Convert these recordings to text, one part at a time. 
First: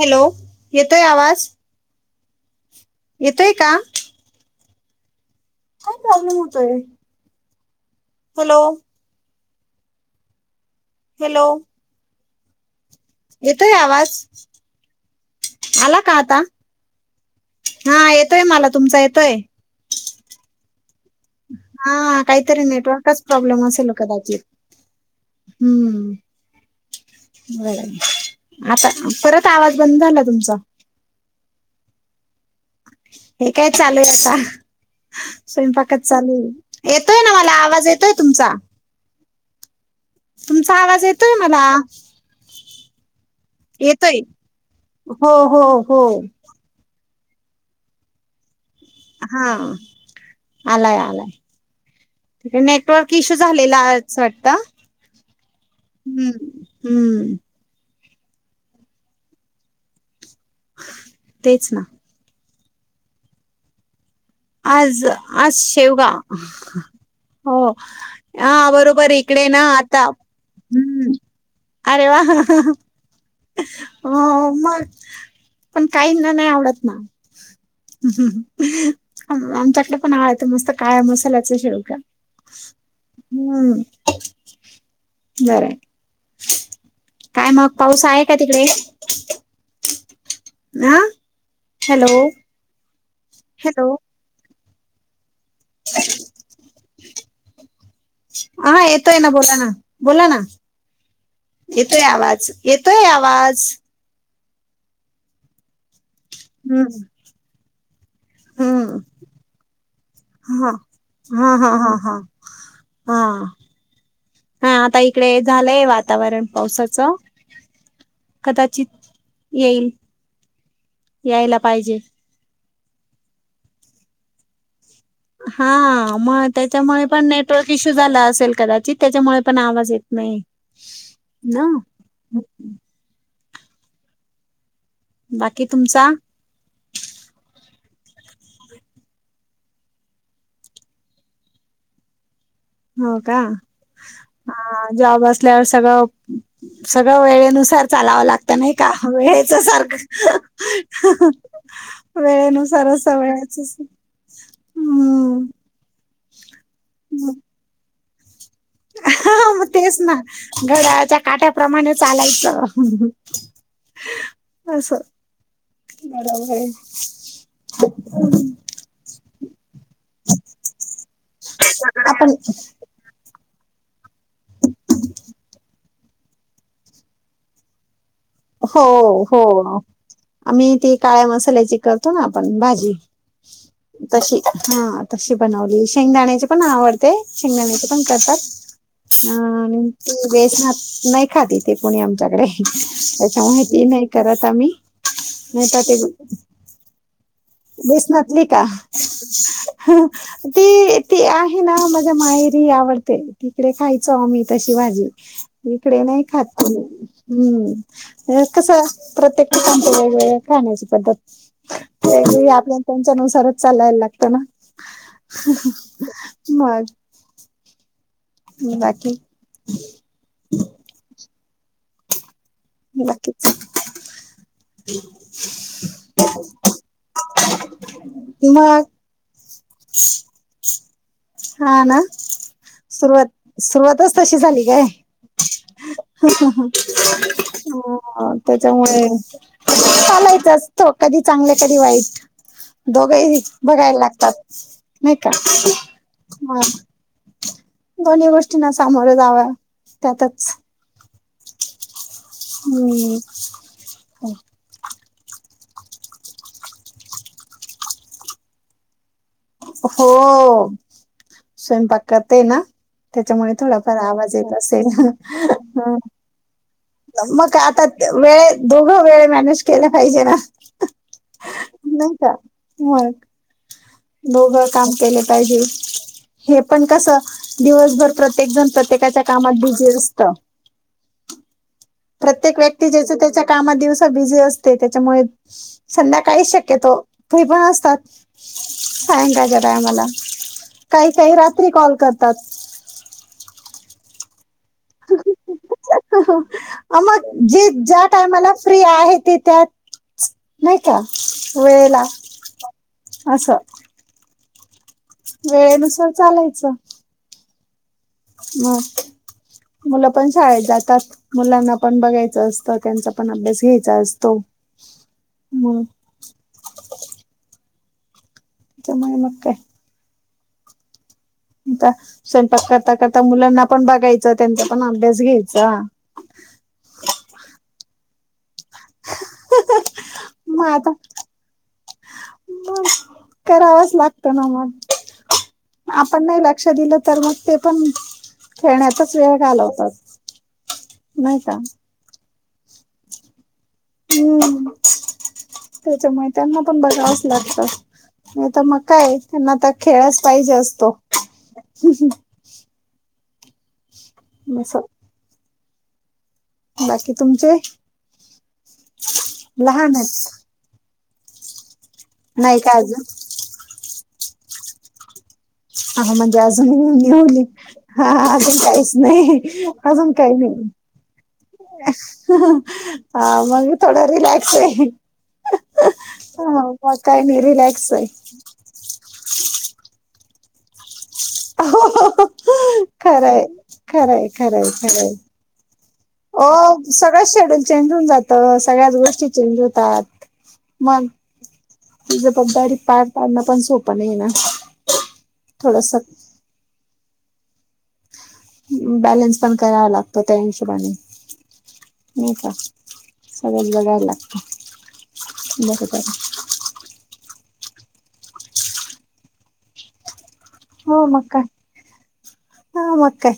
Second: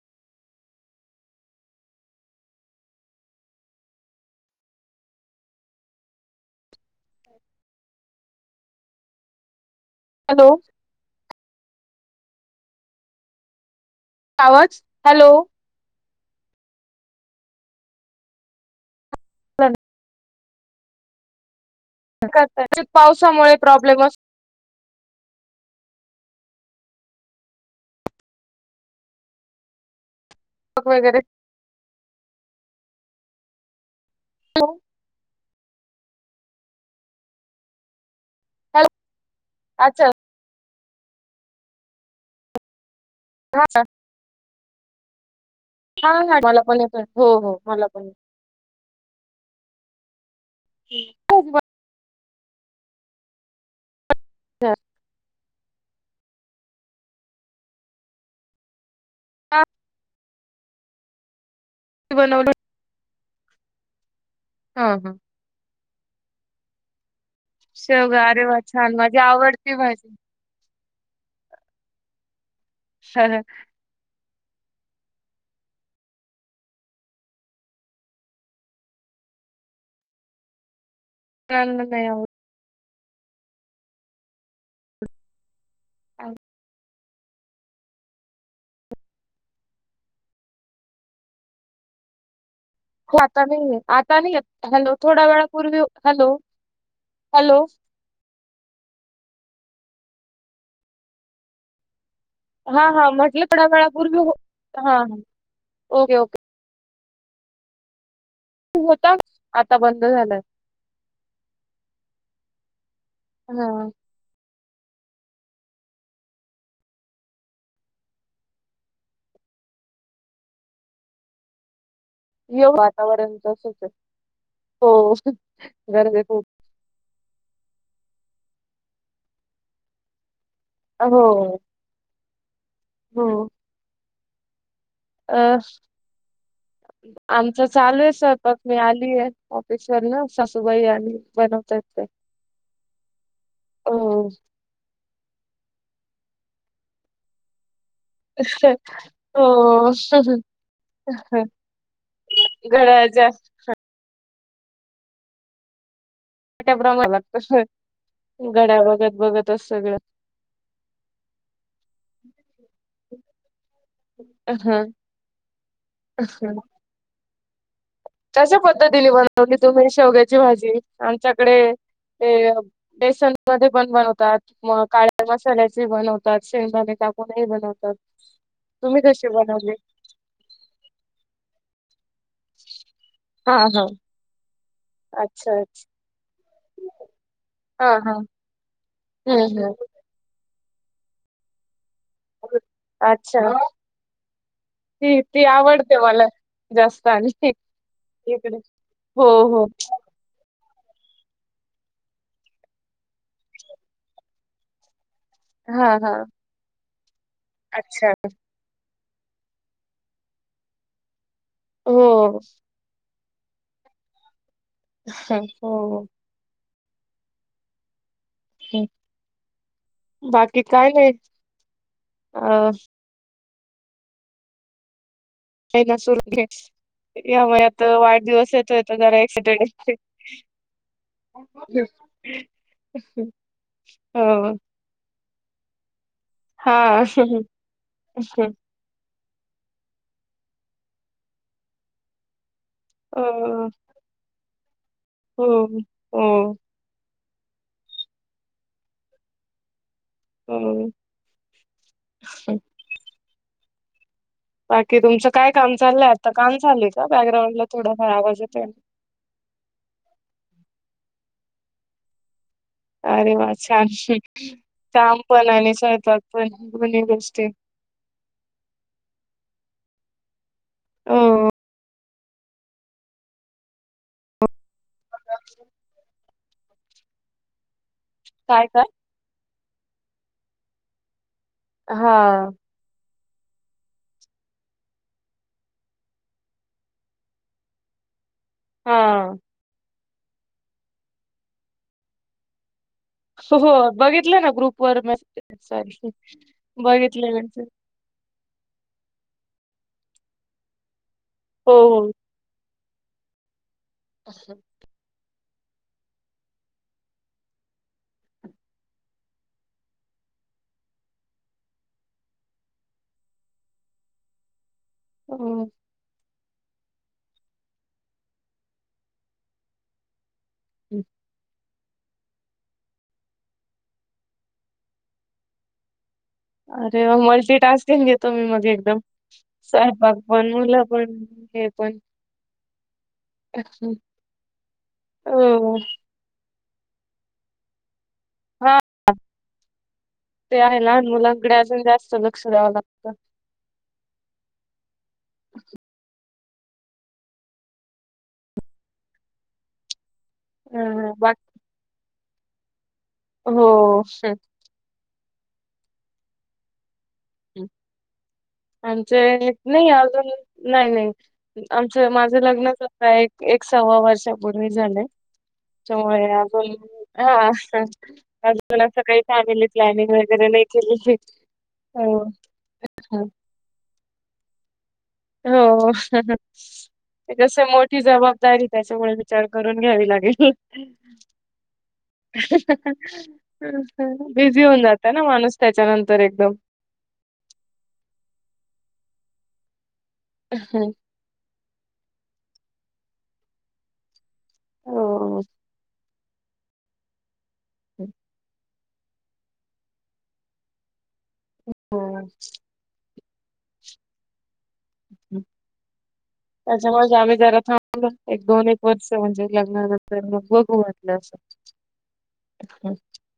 Hello? येतोय आवाज? येतय का? काय, प्रॉब्लेम होतोय? [inaudible] हॅलो? हॅलो? हॅलो? येतोय आवाज? आवाज, हॅलो? आला आता हा येतोय, मला तुम ह. [inaudible] हा काहीतरी करताय नेटवर्कच पावसामुळे प्रॉब्लेम असेल कदाचित. ! हम्म. बरं, आता परत आवाज बंद झाला तुमचा क वगैरे [unintelligible] हे काय चालू आहे आता, स्वयंपाक चालू येतोय ना, मला आवाज येतोय तुमचा? हॅलो अच्छा. तुमचा आवाज येतोय मला, येतोय. हो हो हो हा, हा, मला पण येतोय, हो, हो मला पण- हा आलाय आलाय. ठी नेटवर्क इशू झालेला अस वाटतं? हम्म, हम्म. [inaudible] बनवलं. हा आज हा आज शेवगा हो, शेवगा अरे वा हा छान बरोबर माझी इकडे ना आवडती आता भाजी हम्म, अरे वा! हो मग, पण काहींना नाही आवडत ना. आमच्याकडे पण [unintelligible] मस्त काळ्या मसाल्याचा मुलांना शेवगा. नाही आवडत हम्म, बरं. [unintelligible] काय मग पाऊस आहे का तिकडे? आ, हॅलो. हो आता नाही हॅलो आता नाही हॅलो, थोड्या वेळात पूर्वी हॅलो, हॅलो. हा येतोय ना बोला ना बोला ना येतोय आवाज. हा हा येतोय म्हटले आवाज थोड्या वेळापूर्वी हा ह ओके ओके. हम्म. तू हम्म होता आता बंद झालय. हा हा हा हा हा हा. हा आता इकडे झालंय वातावरण पावसाचं. कदाचित येईल यायला पाहिजे. वातावरण तसच आहे. हो हा गरज आहे खूप. मग त्याच्यामुळे पण नेटवर्क इश्यू झाला. असल कदाचित त्याच्यामुळे पण आवाज येत नाही. हो. हा. हो. अ बाकी तुमचा आमचाच चालू आहे स्वयंपाक मी आलीय ऑफिस वरन सासूबाई आली बनवताय ते. हो का, हो. हा जॉब असल्यास [unintelligible] सगळ वेळेनुसार चालाव लागत नाही का वेळेच हो. सारखं, वेळेनुसार घड्याळाच्या सवय हम्म. ट ब्रमा लागतो. [unintelligible] ह मग तेच ना घड्याळाच्या काट्याप्रमाणे चालायचं. हम्म. बरो [unintelligible] कशी पद्धतीने बनवलीस? तुम्ही शेवग्याची भाजी आमच्याकडे आपण ते बेसन मध्ये पण बनव तात मग काळ्या मसाल्याचे बनवतात, शेंगदाणे टाकूनहे बनवतात. हो तुम्ही कशी हो, बनवली? आम्ही ती काळ्या मसाल्याची करतो ना आपण भाजी. हा हा. तशी हा तशी अच्छा अच्छा. बनवली शेंगदाण्याची पण आवडते शेंगदाण्याचे हा पण कर हा. हम्म हा हम्म. नाही बेस [unintelligible] नाही खाताती तेे कुणी आमच्याकडे. अच्छा ते नाही करत आम्ही, ती ती नाही त ते आवडते मला जास्त आणि बेसनातली इकडे का? हो हो. ती ती आहे ना माझ्या माहेरी आवडते तिकडे खायचो आम्ही तशी भाजी. हां इकडे नाही हां. खात कोणी, अच्छा. हम्म कस प्रत्येक ठिकाणची वेगवेगळ्या खाण्याची पद्धत हो. आपल्या त्यांच्या नुसारच चालायला लागत ना हा, हो. मग. बाकी बाकी काय नाही अ बाकीच [unintelligible] या महिन्यात आता वाढदिवस मग येतोय जरा एक्साईटेड आहे [inaudible] हा ना सुरुवात सुरुवातच तशी हो. झाली काय हां. त्याच्यामुळे चालायचं असत कधी चांगलं कधी वाईट अ दोघंही बघायला लागतात नाही का हो. हो. हा दोन्ही गोष्टींना सामोरं जाव त्यातच हम हम्म बाकी तुमचं काय काम चाललंय आता काम चालय का बॅकग्राउंडला थोड हरावाज येत हो स्वयंपाकात आहे ना अरे त्याच्यामुळे वा छान. थोडाफार आवाज येत असेल काम पण आणि स्वयंपाक पण दोन्ही गोष्टी. मग आ आता वेळ दोघं वेळ मॅनेज केला पाहिजे ना ह नाही का म दोघ काम केले पाहिजे हे पण कस दिवसभर प्रत्येक काय जण काय? प्रत्येकाच्या कामात बझी असत हा प्रत्येक व्यक्ती जसे च्या कामात दिवसा बिझी असते त्याच्यामुळे संध्याकाळी शक्यतो फ पण असतात सांय हा का गदाय मला काही काही रात्री कॉल करतात हो बघितलं ना ग्रुप वर मेसेज सॉरी मग बघितले जे मेसेज ज्या टायमाला फ्री आहे त त्यात नाही का हो वेळेला हो. असं असं वेळेनुसार चालायचं म मुलं पण शाळेत जातात मुलांना पण बघायचं असतं त्यांचा पण अभ्यास घ्यायचा असतो हो मग तच्या मई मकय हम् आता स्वयंपाक करता करता मुलांना पण बघायचं त्यांचा पण अभ्यास घ्यायचा अरे मल्टी टास्किंग घेतो मी मग एकदम साहेबाग बन मग मुलं आता पण हे पण मग करावाच लागत ना मग हो आपण नाही लागत लक्ष दिलं तर मग ते पण हा. खेळण्यातचाच वेळ घालवतात नाही का अ हम्म त्याच मा त्यांना पण बघावंच लागत आता मग काय त्यांना आ खेळच पाहिजे असतो अ बाकी हो बस बाकी तुमचे आमचे नाही लहान अजून आहेत नाही नाही आमचं माझं नाही लग्न का अजून झा एक सव्वा वर्षापूर्वी झाले हा त्यामुळे म्हणजे अज अजून हा निवली हा अजून काहीच असं काही नाही फॅमिली प्लॅनिंग अजून काही वगैरे नाही के हा मग थोडा रिलॅक्स आहे होस मग काय नाही रिलॅक्स मोठी आहे जबाबदारी त्याच्यामुळे विचार करून घ्यावी लागेल. खरंय खरंय बिझी होऊन जात ना माणूस त्याच्यानंतर अ एकदम सगळं शेड्यूल चेंज होऊन जातं सगळ्याच गोष्टी चेंज होतात. हम्म. मग जबाबदारी पार पाडणं पण सोपं नाही ना हो. थोडस. हम्. बॅलेन्स पण करावा लागतो त्याहिशोबाने हो. नाही का? सगळच बघायला लागत बर. त्याच्यामुळे आम्ही जरा थांबलं एक दोन एक वर्ष म्हणजे लग्नान हो म्हटलं मग अस काय हा मग काय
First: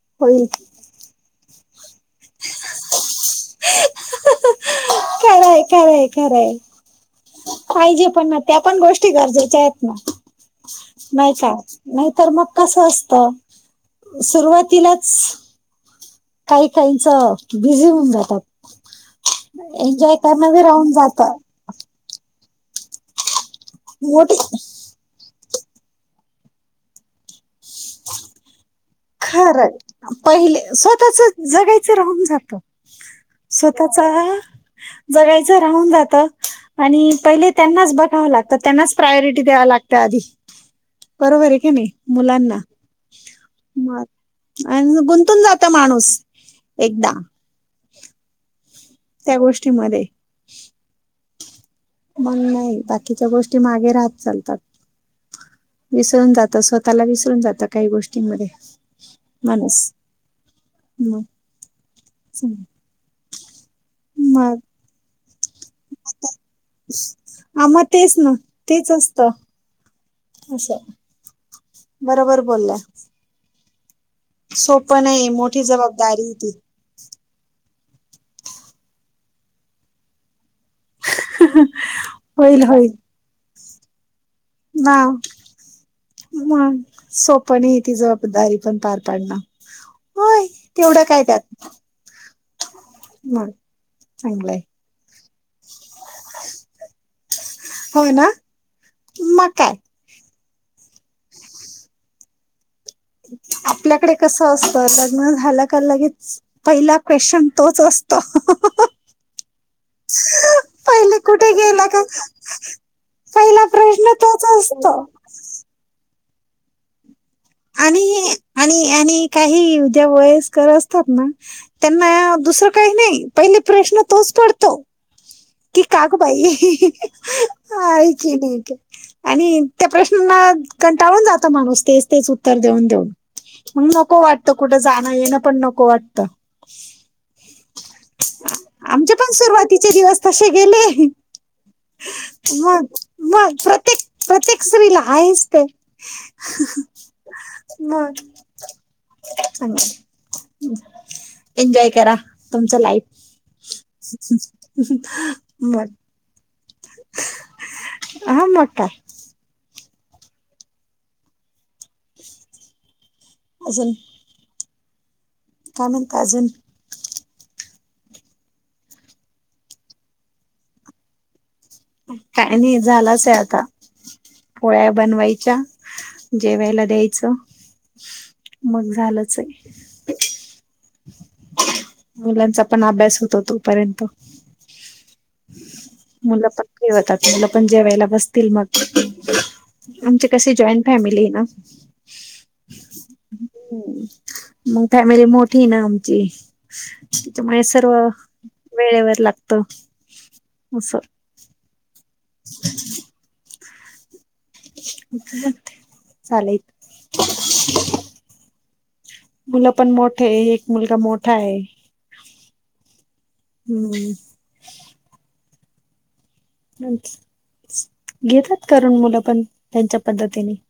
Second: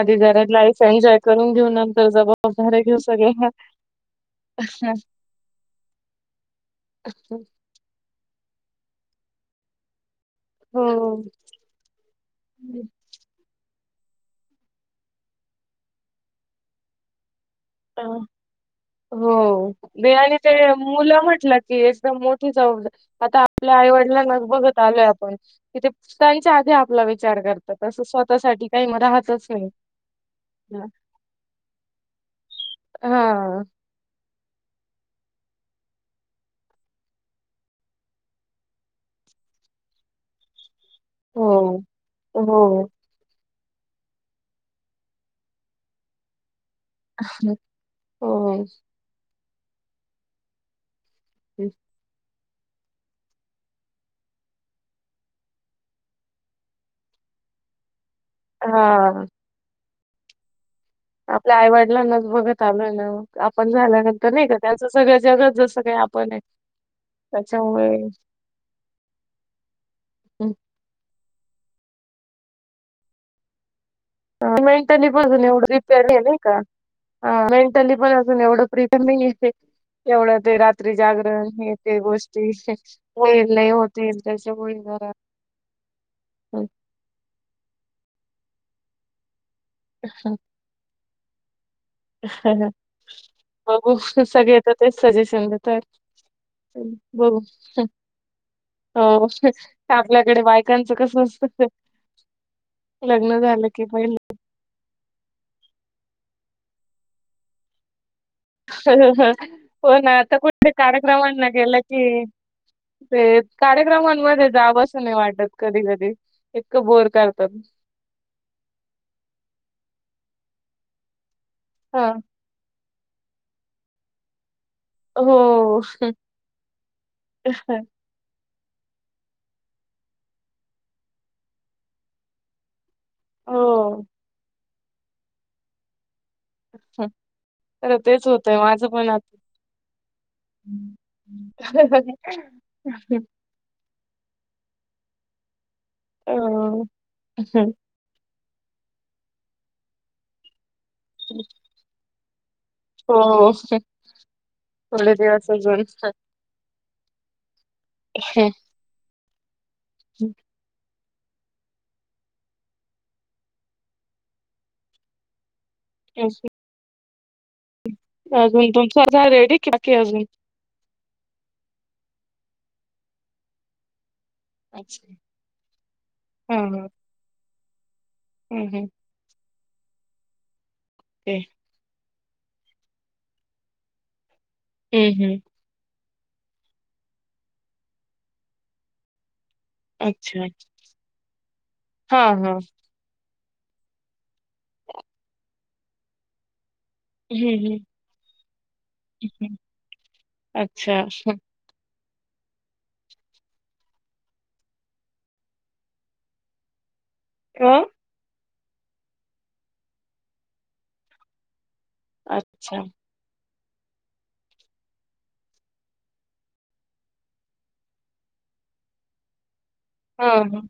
आधी जरा होईल लाईफ एन्जॉय करून घेऊ नंतर जबाबदारे घेऊ सगळ्या खरंय खरंय खरंय पाहिजे पण ना त्या पण गोष्टी गरजेच्या आहेत ना. हो. नाही का नाहीतर मग कसं असत. सुरुवातीलाच काही काहीच बिझी अ, होऊन जातात. हो एन्जॉय आणि करणं ते बी राहून मुलं जात म्हटलं की एकदम मोठी जबाबदारी आता आपल्या आईवडिलां मोठे न बघत आलोय आपण कि ते त्यांच्या आधी आपला विचार करतात असं स्वतःसाठी काही मग राहतच नाही. खरं पहिले स्वतःच जगायच राहून जाते. हा स्वतःचा जगायचं राहून जात आणि पहिले त्यांनाच बघावं लागत त्यांनाच प्रायोरिटी द्यायला लागते. लागतं आधी बरोबर हो आहे का नाही मुलांना हो मग आणि गुंतून जात माणूस एकदा हो. त्या गोष्टीमध्ये हम्. मग नाही बाकीच्या गोष्टी मागे राहत चालतात. विसरून जात स्वतःला विसरून जात काही गोष्टींमध्ये हा माणूस मग आपल्या आईवडिलांनाच बघत आलोय ना आपण झाल्यानंतर नाही मग का त्यांचं सगळं ज हा मग त्याच्यामुळे तेच ना तेच असत असं बरोबर बोलल्या. सोपं मेंटली नाही प्रीपेर मोठी एवढ तरी आहे जबाबदारी नाही ती का? ह मेंटली पण अजून एवढं प्रीपेर नाहीे एवढं ते रात्री. जागरण हे ते गोष्टी होईल नाही होतील. त्याच्यामुळे ह जरा हम्म. मग सोप नाही तिचं. दारी पण पार पाड होय तेवढ्या काय त्यात मग बघू सगळे चांगलंय येत तेच सजेस्ट चालं तर बघू. हो ना हो मग काय आपल्याकडे वाय. कांचं कसं असत. आपल्याकडे कस असत लग्न झाला का लगेच. पहिला क्वेश्चन तोच असतो. हो ना आ कुठं पहिले कार्यक्रमला कुठे गेल गेला का की ते पहिला प्रश्न तोच कार्यक्रमांमध्ये जाव असतो अस नाही वाटत कधी कधी इतकं बोर करत. आणि आणि आणि काही उद्या वयस्कर असतात ना. हा त्यांना दुसरं काही नाही पहिले प्रश्न तोच पडतो. हो, कि का गं बाई ऐकली. आणि त्या प्रश्नाला कंटाळून जातो माणूस तेच तेच उत्तर देऊन देऊन. मग हो. नको वाटत कुठे जाणं येणं पण नको वाटतं. अच्छा. आमच्या पण सुरुवातीचे दिवस तसे गेले. मग प्रत्येक प्रत्येक स्त्रीला आहेच ते ह हा हम्म हम, एन्जोय करा तुमच लाईफ हो. थोडे हाह दिवस हम अजून. बर. हा मोठा [inaudible] अजून काय म्हणता अजून? अजून झाला [unintelligible] रेडी बाकी अजून काय नाही झालाच आहे आता. पोळ्या अच्छा बनवायच्या हां, जेवायला हां. द्यायचं. हं, हं. मग झालंच आहे. ओके. मुलांचा पण अभ्यास होतो तोपर्यंत. हं, हं. मुलं पण फ्रि होतात मुलं पण जेवायला बसतील मग. आमचे अच्छा. कसे जॉईंट फॅमिली आहे ना. हां, हां. मग फॅमिली मोठी ना आमची. हं, त्यामुळे हं. सर्व वेळेवर लागत हं. असं अच्छा. [inaudible] चलायच अ? मुलं पण मोठे आहे एक मुलगा मोठा आहे. अच्छा. हम्म च घेतात करून मुलं पण त्यांच्या हां, पद्धतीने हां.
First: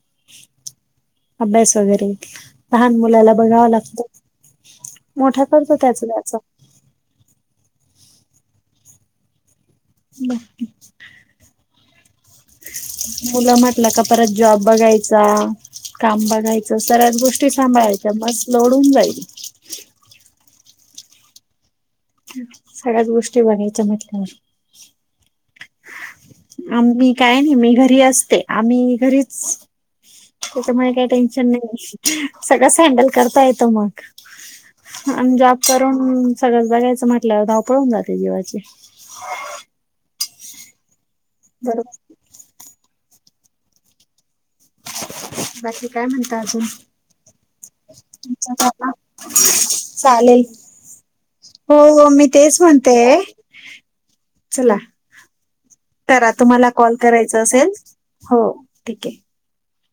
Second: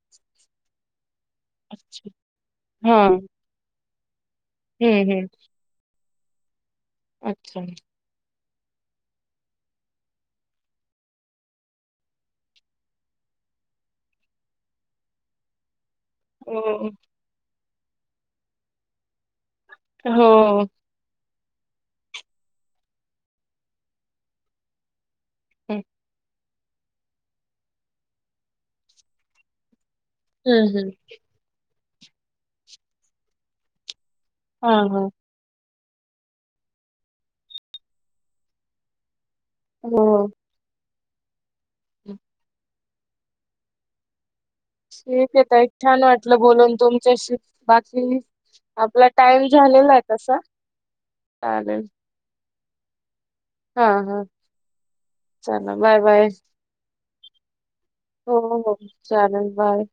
अभ्यास वगैरे अच्छा. लहान हां. मुलाला बघावं लागतं. हं, हं. मोठा करतो त्याचा त्याचा अच्छा. बाकी मुलं म्हटल का परत जॉब बघायचा काम हो, बघायचं सऱ्याच गोष्टी सांभाळायच्या मस लोढ होऊन जाईल. हो सगळ्यात गोष्टी बघायच्या म्हटल्यावर हम. आम्ही काय नाही मी घरी असते आम्ही घरीच हं, हं. त्याच्यामुळे काही टेन्शन नाही सगळंच हँडल करता येतं मग. हा हा आणि जॉब करून सगळंच बघायचं म्हटल्यावर धावपळून होऊन जाते जीवाची हो. बरोबर. ठीक आहेे ताई बाकी छान काय वाटलं म्हणता अजून बोलून तुमच्याशी. बाकी तुमचा आपला टाइम झालेला आहे तसा चालेल हो चालेल. हो मी तेच म्हणते हा हा चला चालेल बाय बाय करा तुम्हाला कॉल करायचा असेल हो हो ठीक आहे चालेल बाय.